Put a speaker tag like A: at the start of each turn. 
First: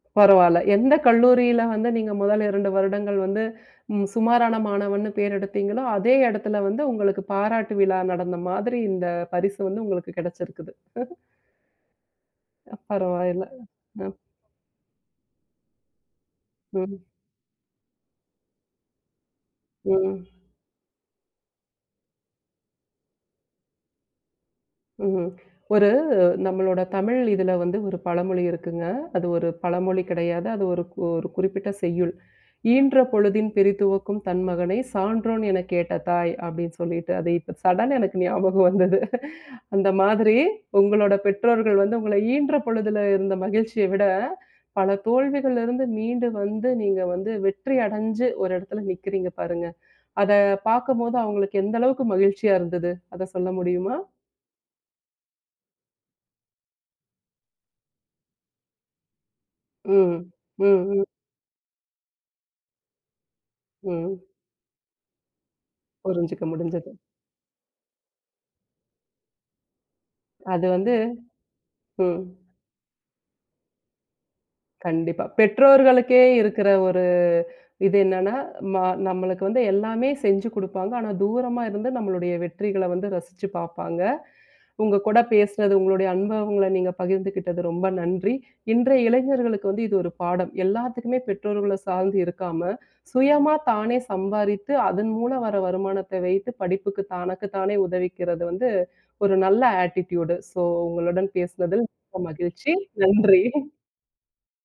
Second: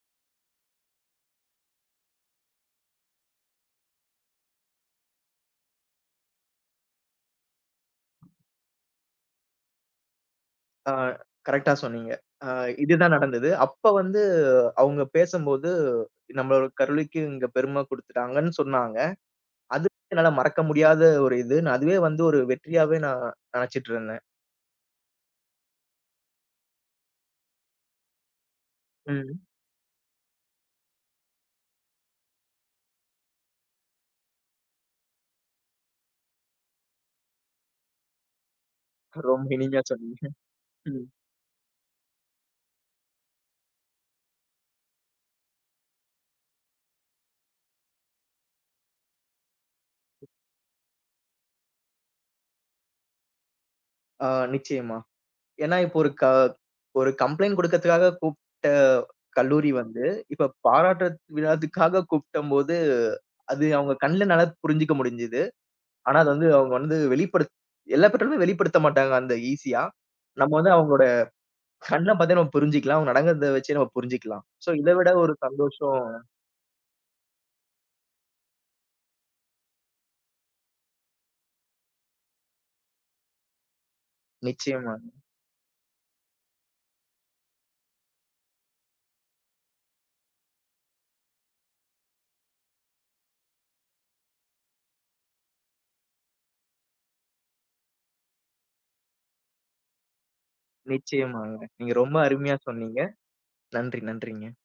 A: பரவால்ல. எந்தக் கல்லூரில வந்து நீங்க முதல் 2 வருடங்கள் வந்து ம் சுமாரான மாணவன்னு பேர் எடுத்தீங்களோ அதே இடத்துல வந்து உங்களுக்குப் பாராட்டு விழா நடந்த மாதிரி இந்தப் பரிசு வந்து உங்களுக்குக் கிடச்சிருக்குது.
B: அ. கரெக்டா சொன்னீங்க. ஆ
A: அ
B: இது தான்
A: பரவாயில்ல.
B: நடந்தது. அப்ப
A: ம்.
B: வந்து அவங்க பேசம்போது நம்ம
A: ம்.
B: கல்லூரிக்கு இங்க பெரும குடுத்துட்டாங்கன்னு சொன்னாங்க. அது
A: ம்.
B: என்னால மறக்க முடியாத ஒரு இது. அதுவே வந்து ஒரு வெற்றியாவே நான் நினச்சுட்டுருந்தேன்.
A: ம்ஹூம். ஒரு நம்மளோட தமிழ் இதுல வந்து ஒரு பழமொழி இருக்குங்க. அது
B: ம்.
A: ஒரு பழமொழி கிடையாது. அது ஒருக் ஒரு குறிப்பிட்ட செய்யுள். "ஈன்ற பொழுதின் பிரித்துவக்கும் தன் மகனைச் சான்றோன் எனக் கேட்ட தாய்" அப்படின்னு சொல்லிட்டு அது இப்ப சடன்னா எனக்கு ஞாபகம் வந்தது.
B: ரொம்ப இனிமையா
A: அந்த
B: சொன்னீங்க.
A: மாதிரி
B: ம்.
A: உங்களோட பெற்றோர்கள் வந்து உங்கள ஈன்ற பொழுதில இருந்த மகிழ்ச்சிய விட பல தோல்விகள்ல இருந்து மீண்டு வந்து நீங்க வந்து வெற்றி அடைஞ்சு ஒரு இடத்துல நிக்கறீங்க பாருங்க. அதப் பாக்கும்போது அவங்களுக்கு எந்த அளவுக்கு மகிழ்ச்சியா இருந்தது? அதச் சொல்ல முடியுமா?
B: ஆ நிச்சயமா. ஏன்னா இப்ப ஒரு க ஒரு கம்ப்ளைண்ட் குடுக்கத்துக்காகக் கூப்புட கல்லூரி வந்து
A: ம்,
B: இப்ப
A: ம், ம்.
B: பாராட்றத் விழக்காகக் கூப்டம் போது அது அவங்க
A: ம்.
B: கண்ணுல நல்லா புரிஞ்சுக்க முடிஞ்சுது. ஆனா அது
A: புரிஞ்சுக்க
B: வந்து அவங்க
A: முடிஞ்சது.
B: வந்து வெளிப்படுத் எல்லா பெற்றோருமே வெளிப்படுத்தமாட்டாங்க அந்த ஈசியா. நம்ம
A: அது
B: வந்து
A: வந்து
B: அவங்களோட கண்ணப்
A: ம்.
B: பாத்தே நம்ம புரிஞ்சுக்கலாம், நடக்குறத வச்சே நாம புரிஞ்சுக்கலாம். ஸோ இதவிட
A: கண்டிப்பா.
B: ஒரு சந்தோஷம்.
A: பெற்றோர்களுக்கே இருக்கிற ஒரு இது என்னன்னா, ம நம்மளுக்கு வந்து எல்லாமே செஞ்சு குடுப்பாங்க. ஆனா, தூரமா இருந்து நம்மளுடைய வெற்றிகள்ல வந்து ரசிச்சு பாப்பாங்க. உங்க
B: நிச்சயமாங்க.
A: கூடப் பேசுனது, உங்களுடய அன்ப உங்கள நீங்கப் பகிர்ந்துகிட்டதற்கு ரொம்ப நன்றி. இன்றைய இளைஞர்களுக்கு வந்து இது ஒரு பாடம். எல்லாத்துக்குமே பெற்றோர்கள்ல சார்ந்து இருக்காம, சுயமா தானே சம்பாரித்து அதன் மூலம் வர வருமானத்த வைத்துப் படிப்புக்கு தனக்குத் தானே உதவிக்கிறது வந்து ஒரு நல்ல ஆட்டிட்யூடு. ஸோ உங்களுடன்
B: நிச்சயமாங்க.
A: பேசுனதில்
B: நீங்க ரொம்ப
A: மிக்க
B: அருமையா
A: மகிழ்ச்சி.
B: சொன்னீங்க.
A: நன்றி.
B: நன்றி நன்றிங்க.